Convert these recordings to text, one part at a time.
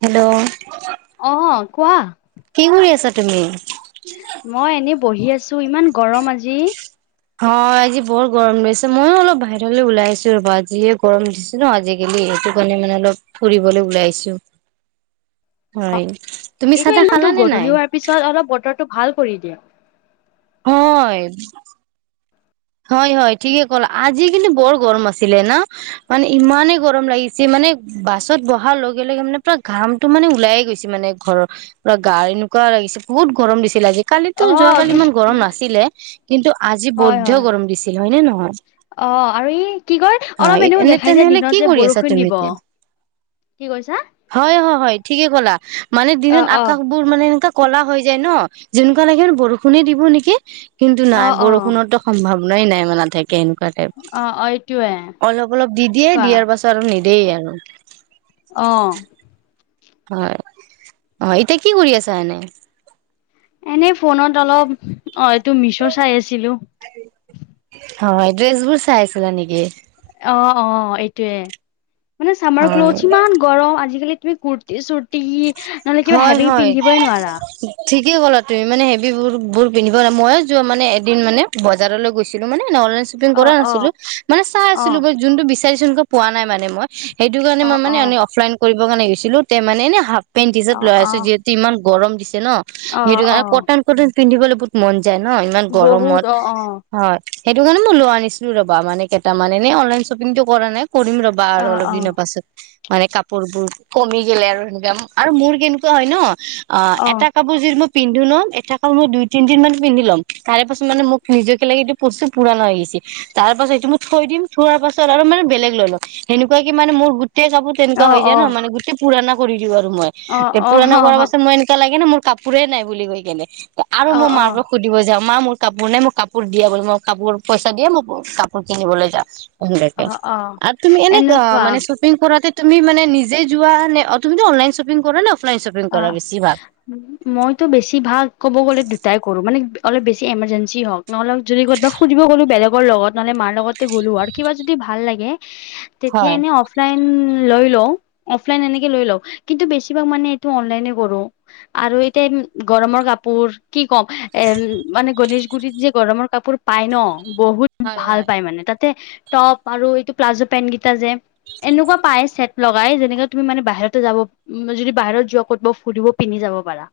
Hello, অহ কোৱা? কি [unintelligible] মই এনেই বহি আছো, ইমান গৰম আজি। হয় আজি বৰ গৰম দিছে। মইও অলপ বাহিৰলৈ ওলাই আহিছোঁ ৰ'বা। যিহে গৰম দিছে ন আজিকালি? সেইটো কাৰণে মানে অলপ ফুৰিবলৈ ওলাই আহিছোঁ। হয়। তুমি চাহ তাহ এইবা খালা টো নে গধূলি নাই? হোৱাৰ পিছত অলপ বতৰটো ভাল কৰি দিয়ে। হয়। হয় হয় ঠিকে ক'লা, আজি কিন্তু বৰ গৰম আছিলে ন? মানে ইমানে গৰম লাগিছে মা মানে বাছত বহাৰ লগে লগে মানে পুৰা ঘামটো মানে ওলায়ে গৈছে মানে ঘৰৰ, পুৰা গাৰ এনেকুৱা লাগিছে বহুত গৰম দিছিল আজি। কালিটো যোৱা কালি অ', ইমান গৰম নাছিলে। কিন্তু আজি বহুত হয় বৈধ্য হয়। গৰম দিছিল, হয় নে নহয়? অ' আৰু ই, কি কয় হয় অলপ এনেকুৱা এনে দেখায় যে তেনেহলে কি দিনত যে কৰি আছা বৰষুণ তুমি দিব। এতিয়া? কি কৈছা? হয় হ হয়। ঠিকে ক'লা মানে দিনত অ', অ'। আকাশবোৰ মানে এনেকা ক'লা হৈ যায় ন? যেনেকুৱা লাগে আৰু বৰষুণে দিব নেকি! কিন্তু নাই অ', অ', অ', বৰষুণতো ভাৱনাই নাই মানে নাথাকে এনেকুৱা টাইপ, অ', এইটোৱে অলপ অলপ দি দিয়ে, কোৱা দিয়াৰ পাছত আৰু নি দেই আৰু। অ'। হয় অ', এতিয়া কি কৰি আছা এনে? এনেই ফোনত অলপ, অ', এইটো মিশ্বো চাই আছিলোঁ। হয়, ড্ৰেছবোৰ চাই আছিলা নেকি? অ', অ', এইটোৱে মানে চামাৰ হয় ক্ল'থছ ইমান গৰম আজিকালি তুমি কুুৰ্তি চুৰ্তি, নহ'লে কিবা হেভি পিন্ধিবই নোৱাৰা। ঠিকেই ক'লা তুমি মানে হেভিবোৰ বোৰ পিন্ধিবই, ময়ো যোৱা মানে এদিন মানে বজাৰলৈ গৈছিলো মানে অনলাইন শ্বপিং কৰা অ', অ', নাছিলো মানে চাই আছিলোঁ অ', ব যোনটো বিচাৰিচো এনকা পোৱা নাই মানে মই। সেইটো কাৰণে অ', মই মানে অ'। অফলাইন কৰিব কাৰণে গৈছিলো তে মানে এনে হাফ পেণ্ট টিচাৰ্ত অ', লৈ আহিছো অ', যিহেতু ইমান গৰম দিছে ন' সেইটো অ', কাৰণে অ', কটন-টটন পিন্ধিবলৈ বহুত মন যায় ন' ইমান বহুত গৰমত, অ', অ', হয়। সেইটো কাৰণে মই লৈ আনিছিলো ৰ'বা, মানে কেইটামান এনে অনলাইন শ্বপিংটো কৰা নাই। কৰিম ৰ'বা আৰু অ', অলপ দিনৰ অ', পাছত মানে কাপোৰবোৰ কমি গেলে আৰু এনকম আৰু মোৰ কেনেকুৱা হয় ন, অ', এটা কাপোৰ যোৰ মই পিন্ধো ন' এটা কাপোৰ মই দুই তিনিদিন মান পিন্ধি লম তাৰেপাছত মানে মোক নিজকে লাগে এইটো বস্তু পুৰানা হৈ গেছে। তাৰপাছত সেইটো মই থৈ দিম, থোৱাৰ পাছত আৰু মানে বেলেগ লৈ লম সেনেকুৱা কি মানে মোৰ গো টেই কাপুৰ তেনেকুৱা অ', হৈ যায় ন' অ', মানে গোটেই পুৰণা কৰি দিওঁ আৰু মই অ', এই অ', পুৰণা কৰাৰ পাছত মই এনেকুৱা লাগে না মোৰ কাপোৰে নাই বুলি কৈ কেনে, আৰু অ', মই মাৰ অ', পৰা সুধিব যাওঁ। মা মোৰ কাপোৰ নাই মোৰ কাপোৰ দিয়া বুলি, মই কাপোৰ পইচা দিয়ে মই কাপোৰ কিনিবলৈ যাম। এনেকে অ', অ', আৰু তুমি এনে অ', এনেকুৱা মানে শ্বপিং কৰাতে তুমি মানে নিজে যোৱা নে? অ', তুমিতো অনলাইন শ্বপিং কৰা ন'? অ', মইতো বেছি ভাগ ক'ব গ'লে দুটাই কৰোঁ, মানে অলপ বেছি এমাৰ্জেঞ্চি হওঁক, নহ'লেও যদি ক'তবা ফুৰিব গ'লো বেলেগৰ লগত নহ'লে মাৰ লগতে গ'লো আৰু কিবা যদি ভাল লাগে, তেতিয়া হয় এনে অফলাইন লৈ লওঁ অফলাইন এনেকে লৈ লওঁ কিন্তু বেছিভাগ মানে টো অনলাইনে কৰোঁ আৰু এতিয়া গৰমৰ কাপোৰ কি কম এ মানে গণে গুৰিত যি গৰমৰ কাপোৰ পায় ন' বহুত হয় ভাল হয় পায় মানে তাত তে টপ আৰু এইটো প্লাজো পেণ্ট কেইটা যে। এনেকুৱা পাই চেট লগাই যেনেকে তুমি মানে বাহিৰতে যাব যদি বাহিৰত যোৱা ক'ত বা ফুৰিব পিন্ধি যাব পাৰা।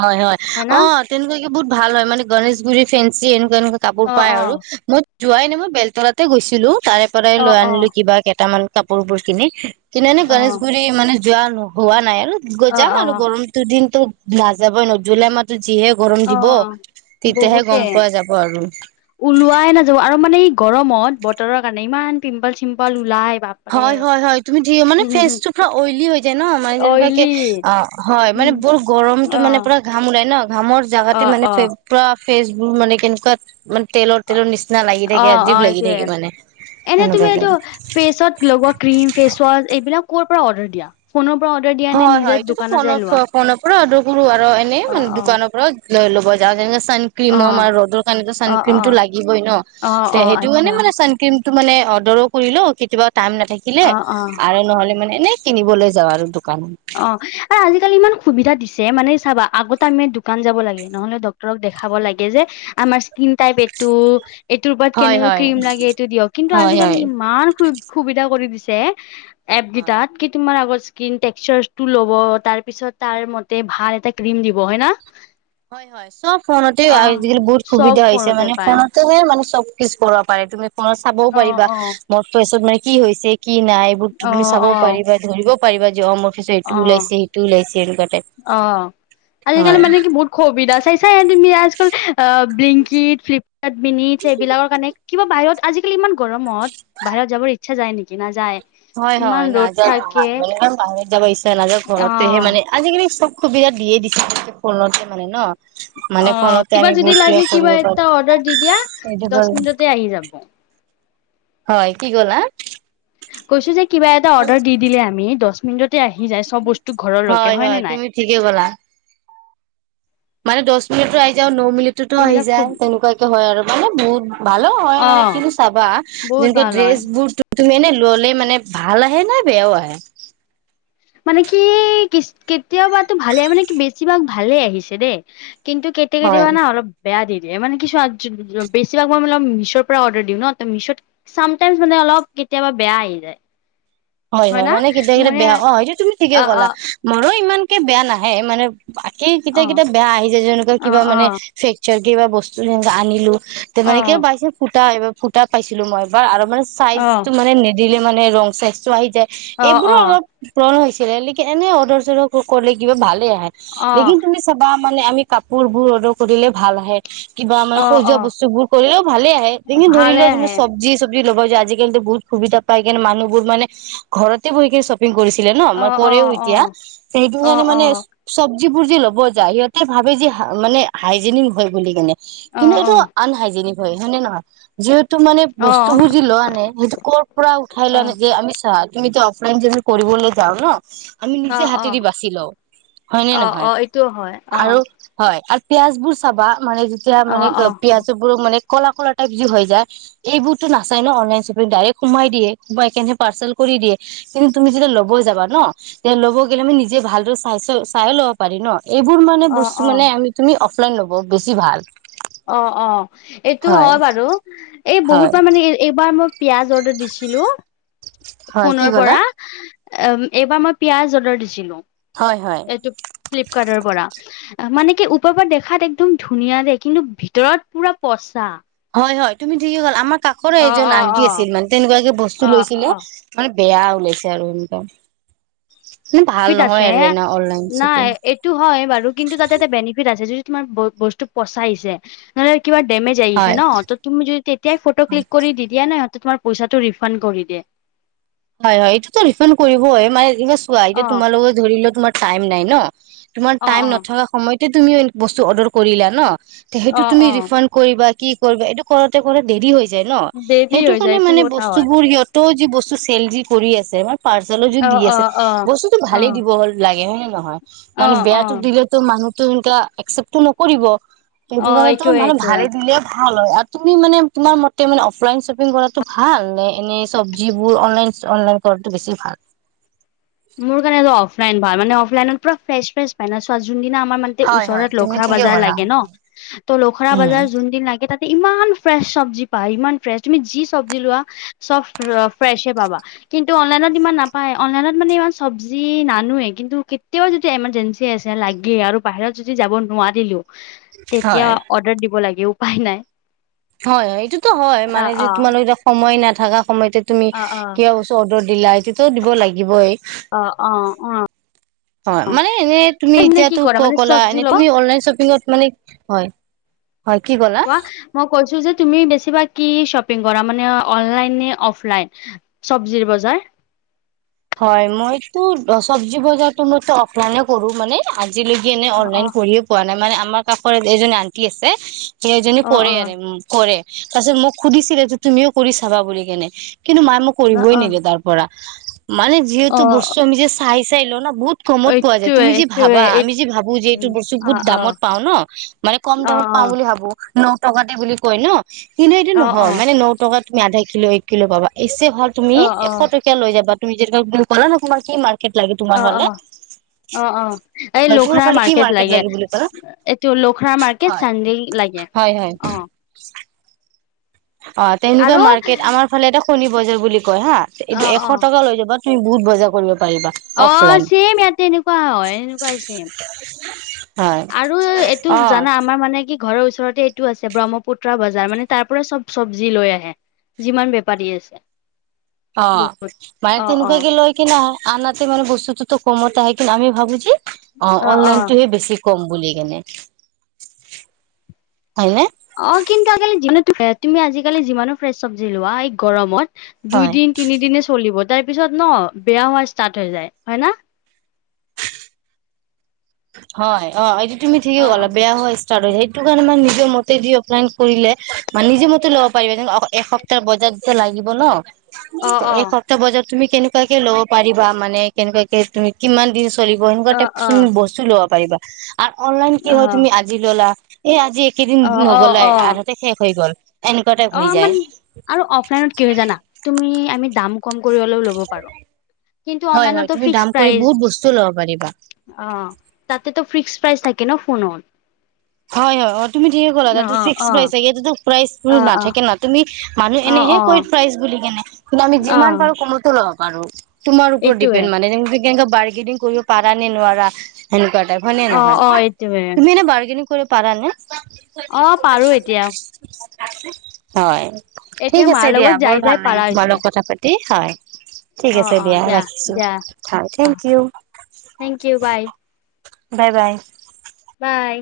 হয়, হয়, অ', তেনেকুৱাকে বহুত ভাল হয় মানে গনেশগুৰি ফেঞ্চি এনেকোৱা তেনেকুৱা কাপোৰ অ পায় অ আৰু মই যোৱাই নাই, মই বেলতলাতে গৈছিলো। তাৰে পৰাই অ অ লৈ আনিলো কিবা কেইটামান কাপোৰবোৰ কিনি কিনোনে অ গনেশগুৰি মানে যোৱা হোৱা নাই আৰু অ যাম অ আৰু গৰমটো দিনতো নাযাবই ন' জুলাই মাহটোত অ', বহুতে গম পোৱা যাব আৰু ওলোৱাই নাযা আৰু মানে গৰমত বতৰৰ কাৰণে ইমান পিম্পল চিম্পল ওলাই। বাপৰে। হয়, হয়, হয় তুমি মানে হুম হুম হুম। ফেচটো পুৰা অইলি হৈ যায় ন' মানে যেনেকুৱাকে অইলি অ', হয় মা মানে উম বৰ গৰমতটো অ মানে পুৰা ঘাম ওলাই ন? ঘামৰ অ জোগাতে মানে অ পুৰা ফেচবোৰ মানে কেনেকুৱা মানে। তেলৰ তেলৰ নিচিনা লাগি অ থাকে। অ আজীপ লাগি এইটোয়ে থাকে মানে এনে তুমি এইটো ফেচত সেনেুকোৱাকে। লগোৱা ক্ৰীম ফেচ ৱাশ এইবিলাক ক'ৰৰ পৰা অৰ্ডাৰ দিয়া, ফোনৰ পৰা অৰ্ডাৰ দিয়া নে হয, নিজে হয় এইটো দোকানত যাই লোৱা? ফোনৰ ফোনৰ পৰা অৰ্ডাৰ কৰো আৰু এনেই অ মানে অ। দোকানৰ পৰা লৈ ল'ব অ চানক্ৰীমম আৰু ৰ'দৰ কাৰণে অ অ চানক্ৰীমটো লাগিবই, ন অ তে অ সেইটো আচ্ছা কাৰাণে চানক্ৰীম। তো মানে অৰ্ডাৰো কৰিলো কেতিয়াবা কাম নাথাকিলে অ অ। আৰু নহ'লে মানে এনে কিনিবলৈ যাওঁ আৰু দো। অ' আৰু আজিকালি ইমান সুবিধা দিছে। মানে চাবা আগতে আমি দোকান যাব লাগে নহ'লে ডাক্তৰক দেখাব লাগে যে আমাৰ স্কিন টাই। টো এইটোৰ পৰাত হয় কেনেকুৱা হয় ক্ৰীম লাগে এইটো দিয়ক কিন্তু হয় আজিকালি হয়। ইমান সুবিধা কৰি দিছে। এপ হয়। কেইটাটা ইচস্কিন টেক। ফিছাৰছটো ল'ব তাৰ পিছত তাৰ মতে ভাল এটা ক্ৰীম দিব হয় না। হয়, হয়। চ'ব ফোনতে অ আজিকালি বহুত চব সুবিধা হৈছে। ফোনতে মানে পায় ফোনতেহে মানে চ'ব। পিছপৰা পাৰে তুমি ফোনত চাবও অ পাৰিবা। অ মোৰ ফেচত মানে কি হৈছে। কি নাই এইবোৰ ত অ তি চাব অ পাৰিবা। ধৰিব পাৰিব যে অমোফেচত এইটো অ ওলাইছে। সেইটো ওলাইছে এনেকুৱা। টাইপ। অ' আজিকালি হয়। মানে কি বহুত সুবিধাৰ। চাইাচা তুমি আজকল বেলংকিট, ফ্লিপকাৰট মিনিট সেবিলাকৰ কাৰণে কিবা বাহিৰত। আজিকালি ইমান গৰমত বাহিৰত যাবৰ ইচ্ছা যায় নেকি নাযায়। হয়। ইমান হয় ৰ'দ নাযাও ন থাকে মানে বাহিৰত যাব ইচ্ছা নাযায়ে ঘৰতেহে অ', মানে আজিকালি চ'ব। সুবিধা দিয়ে দিছিল ফোনতে মানে ন। মানে অ' ফোনতে কিবা আমি যদি বহুত লাগে কিবা কৰিব পাৰো। এটা অৰ্ডাৰ দি দিয়া। এইটো দহ মিনিটতে আহি যাব। হয় কি ক'লা? কৈছো যে কিবা এটা অৰ্ডাৰ দি দিলে আমি দহ মিনিটত। তাতে আহি যায় চ'ব বস্তু ঘৰলৈকে হয় ন নাই। তুমি ঠিকে ক'লা। মানে দহ মিনিটো আহি যায়, ন মিনিটতো আহি এইবিলাক খুব যায়, তেনেকুৱাকে হয় আৰু মানে বহুত। ভালো হয় মানে অ', কিন্তু চাবা বহুত যেনেকে ভাল ড্ৰেছ হয়। বোৰ। তুমি এনে ল'লে মানে ভাল আহে নাই বেয়াও আহে? মানে কি কেতিয়াবাতো ভালে মানে, কি বেছিভাগ ভালে আহিছে দেই। কিন্তু কেতিয়া, হয় কেতিয়াবা অলপ বেয়া দিয়ে। এই মানে কিছু বেছিভাগ মই মানে অলপ মিহছৰ পৰা অৰ্ডাৰ দিওঁ, ন ত মিহছত চামটাইমচ মানে অলপ। কেতিয়াবা বেয়া আহি যায়। হয়, হয় না মানে। কেতিয়া কেইটায়া মোৰে বেয়া অ সেইটো তুমি ঠিকে অ অ ক'লা মোৰো ইমানকে বেয়া নাহে মানে তাকেই কেতিয়া অ কেতিয়াবা বেয়া আহি যায়। যেনেকুৱা অ কিবা মানে ফ্ৰেকচাৰ কিবা বস্তু যেনে আনিলো তে অ অ মানে কিয় বাইঞ্চেছ ফুটা এইবাৰ ফুটা পাইছিলো। মই এবাৰ আৰু মানে অ চাইজটো মানে দিলে মানে ৰং স্বাস্থ্য আহি যায় অ অ এইবোৰো অলপ পূৰণ হৈছে। এনে অৰ্ডাৰ চদাৰ কৰিলে কিবা ভালে আহে অ লেকিন তুমি চাবা। মানে আমি কাপোৰ বোৰ অৰ্ডাৰ কৰিলে ভাল আহে। কিবা মানে অ সজোৱা অ বস্তুবোৰ কৰিলেও ভালে আহে যে লেকিন ধৰি ভালে লওঁ আহে য চব্জি চ'ব। ল'বা আজিকালি বহুত সুবিধা পায়। কিণ মানুহবোৰ মানে ঘৰতে বহি কি শপিং কৰিছে। ন ম অ অ কৰে অ এতিয়া অ অ সেইানে অ মানে চ'ব। চজ্বিবোৰ যি ল'ব যায় সিহঁতে ভাবে যেি মানে হাইজেনিক হয় বুলি কেনে। অ কিন্তু এইটো আনহাইজেনিক হয়, হয়নে নহয় যিহেতু। টো মানে অ অ বস্তুবোৰ যি লোৱা নে সেইটো কৰ' পৰা উঠাই অ লয় আনে যে আমি। তুমি অফলাইন য কৰিবলৈ যাও ন। আমি অ নিজে হাতেদি বাচি লওঁ হয়নে অ অ নহয় এইটোও হয় অ আৰু হয়। পিয়াজ বোৰ চাবা মানে যেতিয়া অ মানে অ পিয়াজ বোৰো মানে। কলা কলা টাইপ যে হৈ যায়। এইবোৰতো নচাই ন অনলাইন শ্বপিং ডাইৰেক্ট সোমাই দিয়ে সোমাই কেনে। পাৰ্চেল কৰি দিয়ে কিন্তু তুমি যেতিয়া ল'ব যাবা ন তেতিয়া ল'ব গ'লে মানে নিজে ভালদৰে চাই চাই ল'ব পাৰি ন এইবোৰ মানে অ বস্তু অ মানে আমি তুমি অফলাইন ল'ব বেছি ভাল। অ-অ এইটো হয় বাৰু এই হয় বহুতবাৰ মানে এইবাৰ মই পিয়াজ অৰ্ডাৰ দিছিলো হয় কি ফোনৰ ক'লা পৰা। এইবাৰ মই পিয়াজ অৰ্ডাৰ দিছিলো হয় হয় এইটো ফ্লিপকাৰ্টৰ পৰা। মানে কি ওপৰৰ পৰা দেখাত একদম ধুনীয়া দে কিন্তু ভিতৰত পুৰা পচা। হয়-হয় তুমি কি হ'ল আমাৰ কাষৰে অ এজন অ আন্টি অ আছিল মানে তেনেকুৱাকে বস্তু অ লৈছিলে অ মানে। বেয়া ওলাইছে আৰু এনেকোৱা। আছে নাই এইটো হয় বাৰু কিন্তু তাতে এটা বেনিফিট আছে য। তমান ব বস্তু পচাইছে নহলে। কিবা ডেমেজ আহিছে হয় ন ত' তুমি যদি তেতিয়াই ফটো ক্লিক কৰি দি দিয়া নহ। তোমাৰ পইচাটো ৰিফা কৰি দে। হয় হয় এইটোতো ৰিফাণ্ড কৰিবই মানে এই চোৱা এয়া অ তোমালোক ধৰিলে তোমাৰ টাইম নাই ন। তোমাৰ অ টাইম অ নথকা সময়তে তুমিও বস্তু অৰ্ডাৰ কৰিলা ন। সেইটো অ তুমি অ ৰিফাড কৰিবা কি কৰিবা এইটো কৰোতে কৰা দেৰি হৈ। ন দেৰি সেইটো হৈ যায় কাৰণে এইটো মানে কথা বস্তু হয় বোৰ সিহত যি বস্তু চেল যি কৰি আছে আমাৰ পাৰ্চেলো যদি দি অ', আছে অ', অ', বস্তুতটো ভালেই অ', দিব লাগে হয় নে। নহয় মানে অ', বেয়াটো অ', দিলেেতো মানুহতো সো একচেপ্টটো নকৰিব। কিন্তু অ', কাৰলেতো এইটোয়ে মানে এইটোয়ে। ভালে দিলে। ভাল হয় তুমি মানে তোমাৰ মতে মান অফলাইন শ্বপিং কৰা ভাল নে এনেই চবজীবোৰ। অনলাইন কৰাটো বছি ভাল। মোৰ কাৰণে অফলাইন ভ মানে অফলাইনত পুৰা ফ্ৰেছ ফ্ৰে পায় না চ। যোনদিনা আমাৰ মান হয় হয় ওচৰত তুমি লখৰা ঠিকে বজাৰ ক'লা লাগে ন ত' লখৰা উম বজাৰ যোন দিন লাগে তাত। ইমান ফ্ৰেচ চব্জি পা ইমান ফ্ৰেছ তুমি যি চব্জি লোৱা চব ফ্ৰেচে পাবা। কিন্তু অনলাইনত ইমান নাপায় অনলাইনত মানে ইমান চব্জি নানোৱে কিন্তু কেতিয়াও যদি এমাৰ্জেঞ্চি আছে লাগে আৰু বাহিৰত যদি যাব নোৱাৰো। ন দিলো তেতিয়া হয়। অৰ্ডাৰ দিব লাগে উপায় নাই। হয়-হয় এইটোতো হয় মানে অ', যে অ', তোমালোক এতিয়া সময় নাথাকা সময়তে তুমি অ', অ'। কিয় চব। দিলা তেটোও দিব লাগিবই। অ-অ-অ, [inaudible] হয় মানে এনে তুমি মানে কি এতিয়ো কৰা ক মানে ক'লা চব্জি এনে ল তুমি অনলাইন শ্বপিঙত মানে হয়। হয় কি ক'লা? কোৱা মই কৈছো যে। তুমি বেছিভাগ কি শ্বপিং কৰা মানে অনলাইন নে অফলাইন চবজিৰ বজাৰ। হয় মইতো চবজি বজাৰতো মই অফলাইনে কৰো মানে। আজিলৈকে এনে অ অ অনলাইন কৰিয়েই পোৱা নাই মানে আমাৰ কাষৰত এজন আন্টি আছে। সেইজনী অ পৰে আৰু কৰে তাৰপিছত মোক সুধিছিলে যে তুমিও কৰি চাবা বুলি কেনে। কিন্তু মায়ে মোক অ অ কৰিবই নিদে অ তাৰ পৰা। মানে অ যিহেতু বস্তো আমি যে চাই-চাই লয় ন। বহুত কমত পোৱা যায় এইটোৱে তুমি যি এইটোৱে ভাবা এই আমি যি ভাবো যে এইটো বস্তু অ বহুত অ দামত পাও ন মানে কম অ দাম। পাওঁ বুলি ভাবো। ন টকাতে বুলি কয় ন কিন্তু এইটো অ অ অ নহয় মানে ন টকা তুমি আধাই কিলো এক কিলো পাবা। ভ তুমি অ অ এশ টকীয়া লৈ যাবা তুমি যেক বুলি পালা ন তোমাৰ কি মাৰ্কেট লাগে তোমাৰ হলে। অ-অ এই লোখৰা মাৰ্কেট লাগে এইটো লোখৰা মাৰ্কেট হয় চানডেল, লাগে। হয় হয়। অ অ' তেনেকুৱা আৰু মাৰ্কেট আমাৰ ফালে এটা কণী বজাৰ বুলি কয় হা অ এইটো এশ টকা লৈ যাবা। তুমি বহুত বজাৰ কৰিব পাৰিব। অহ ছেম ইয়াতে এনেকুৱা হয় এনেকুৱাই ছেম। হয় আৰু এইটো অ জানা আমাৰ মানে কি। ঘৰৰ ওচৰতে এইটো আছে ব্ৰহ্মপুত্ৰ বজাৰ মানে তাৰ পৰাই চব চব্জি লৈ আহে। যিমান বেপাৰী আছে। অ' বহুত মায়ে অ অ তেনেকুৱা কি লৈ কিনে আনাতে মানে বস্তুটোতো কমতে হয় কিন্তু আমি ভাবো যে অ' অনলাইনটোহে বেছি কম বুলি কেনে, হয় নে? অ' কিন্তু [unintelligible] তুমি আজিকালি যিমানো ফ্ৰেচ চব্জি লোৱা এই গৰমত হয় দুইদিন তিনিদিনে চলিব। তাৰ পিছত ন বেয়া হোৱা ষ্টাৰ্ট হৈ যায় হয় ন? হয় অ' এইটো তুমি অ ঠিকেই কলা বেয়া হয় ষ্টাৰ্ট হয় সেইটো কাৰণে মানে নিজে মতে দি অফলাইন কৰিলে নিজৰ মতে লব পাৰিম ন এক সপ্তাহ বজাৰ এতিয়া লাগিব ন। অ অ এসপ্তাহ বজাৰ তুমি কেনেকাকে ল'ব পাৰিবা মানে কেনেকুৱাকে তুমি কিমান দিন চলিব এনেকুৱা অ অ টাইপ চোন অ বস্তু লব পাৰিবা আৰু অনলাইন কি হৈ তুমি আজি ললা এ আজি যি এইকেইদিন অ অ নগলাই অ আধাতে শেষ হৈ গ'ল। এনেকুৱা টাইপ অ' হৈ আমান যায় আৰু অফলাইনত কি হৈ জানা তুমি আমি দাম কম কৰি হলেও ল'ব পাৰো। কিন্তু হয় হয় অনলাইনটো তুমি ফিক্স দাম কৰি বহুত বস্তু ল'ব পাৰিবা। প্ৰাইজ অ' তাতে তো ফিক্স প্রাইচ থাকে ন ফোনত। হয়, হয় অ' তুমি ঠিকেই কলা তাতে অ', ফিক্স অ', প্ৰাইজ থাকে ইয়াতে টো প্ৰাইজবোৰ অ', অ', নাথাকে ন তুমি মানুহ অ', এনেহে কৈ অ', প্ৰাইজ বুলি কেনে কিন্তু আমি যিমান অ', পাৰো কমতো ল'ব পাৰো। তোমাৰ ওপৰত এইটোৱে ডিপেণ্ড মানে তুমি কেনেকা বাৰ্গেনিং কৰিব পাৰা নে নোৱাৰা সেনেকুৱা হয়নে অ', নহয় অ', এইটোৱে তুমি এনে বাৰ্গেনিং কৰিব পাৰা নে? অ' পাৰো এতিয়া। হয় ঠিক এতিয়া আছে মাৰ দিয়া লগত বৰ যাই ভাল যাই লাগিল পাৰা তোমাৰ হৈছে লগত কথা পাতি। হয়। ঠিক অ', আছে অ', দিয়া ৰাখিছো দিয়া হয় thank O, you. Thank you bye bye bye. By.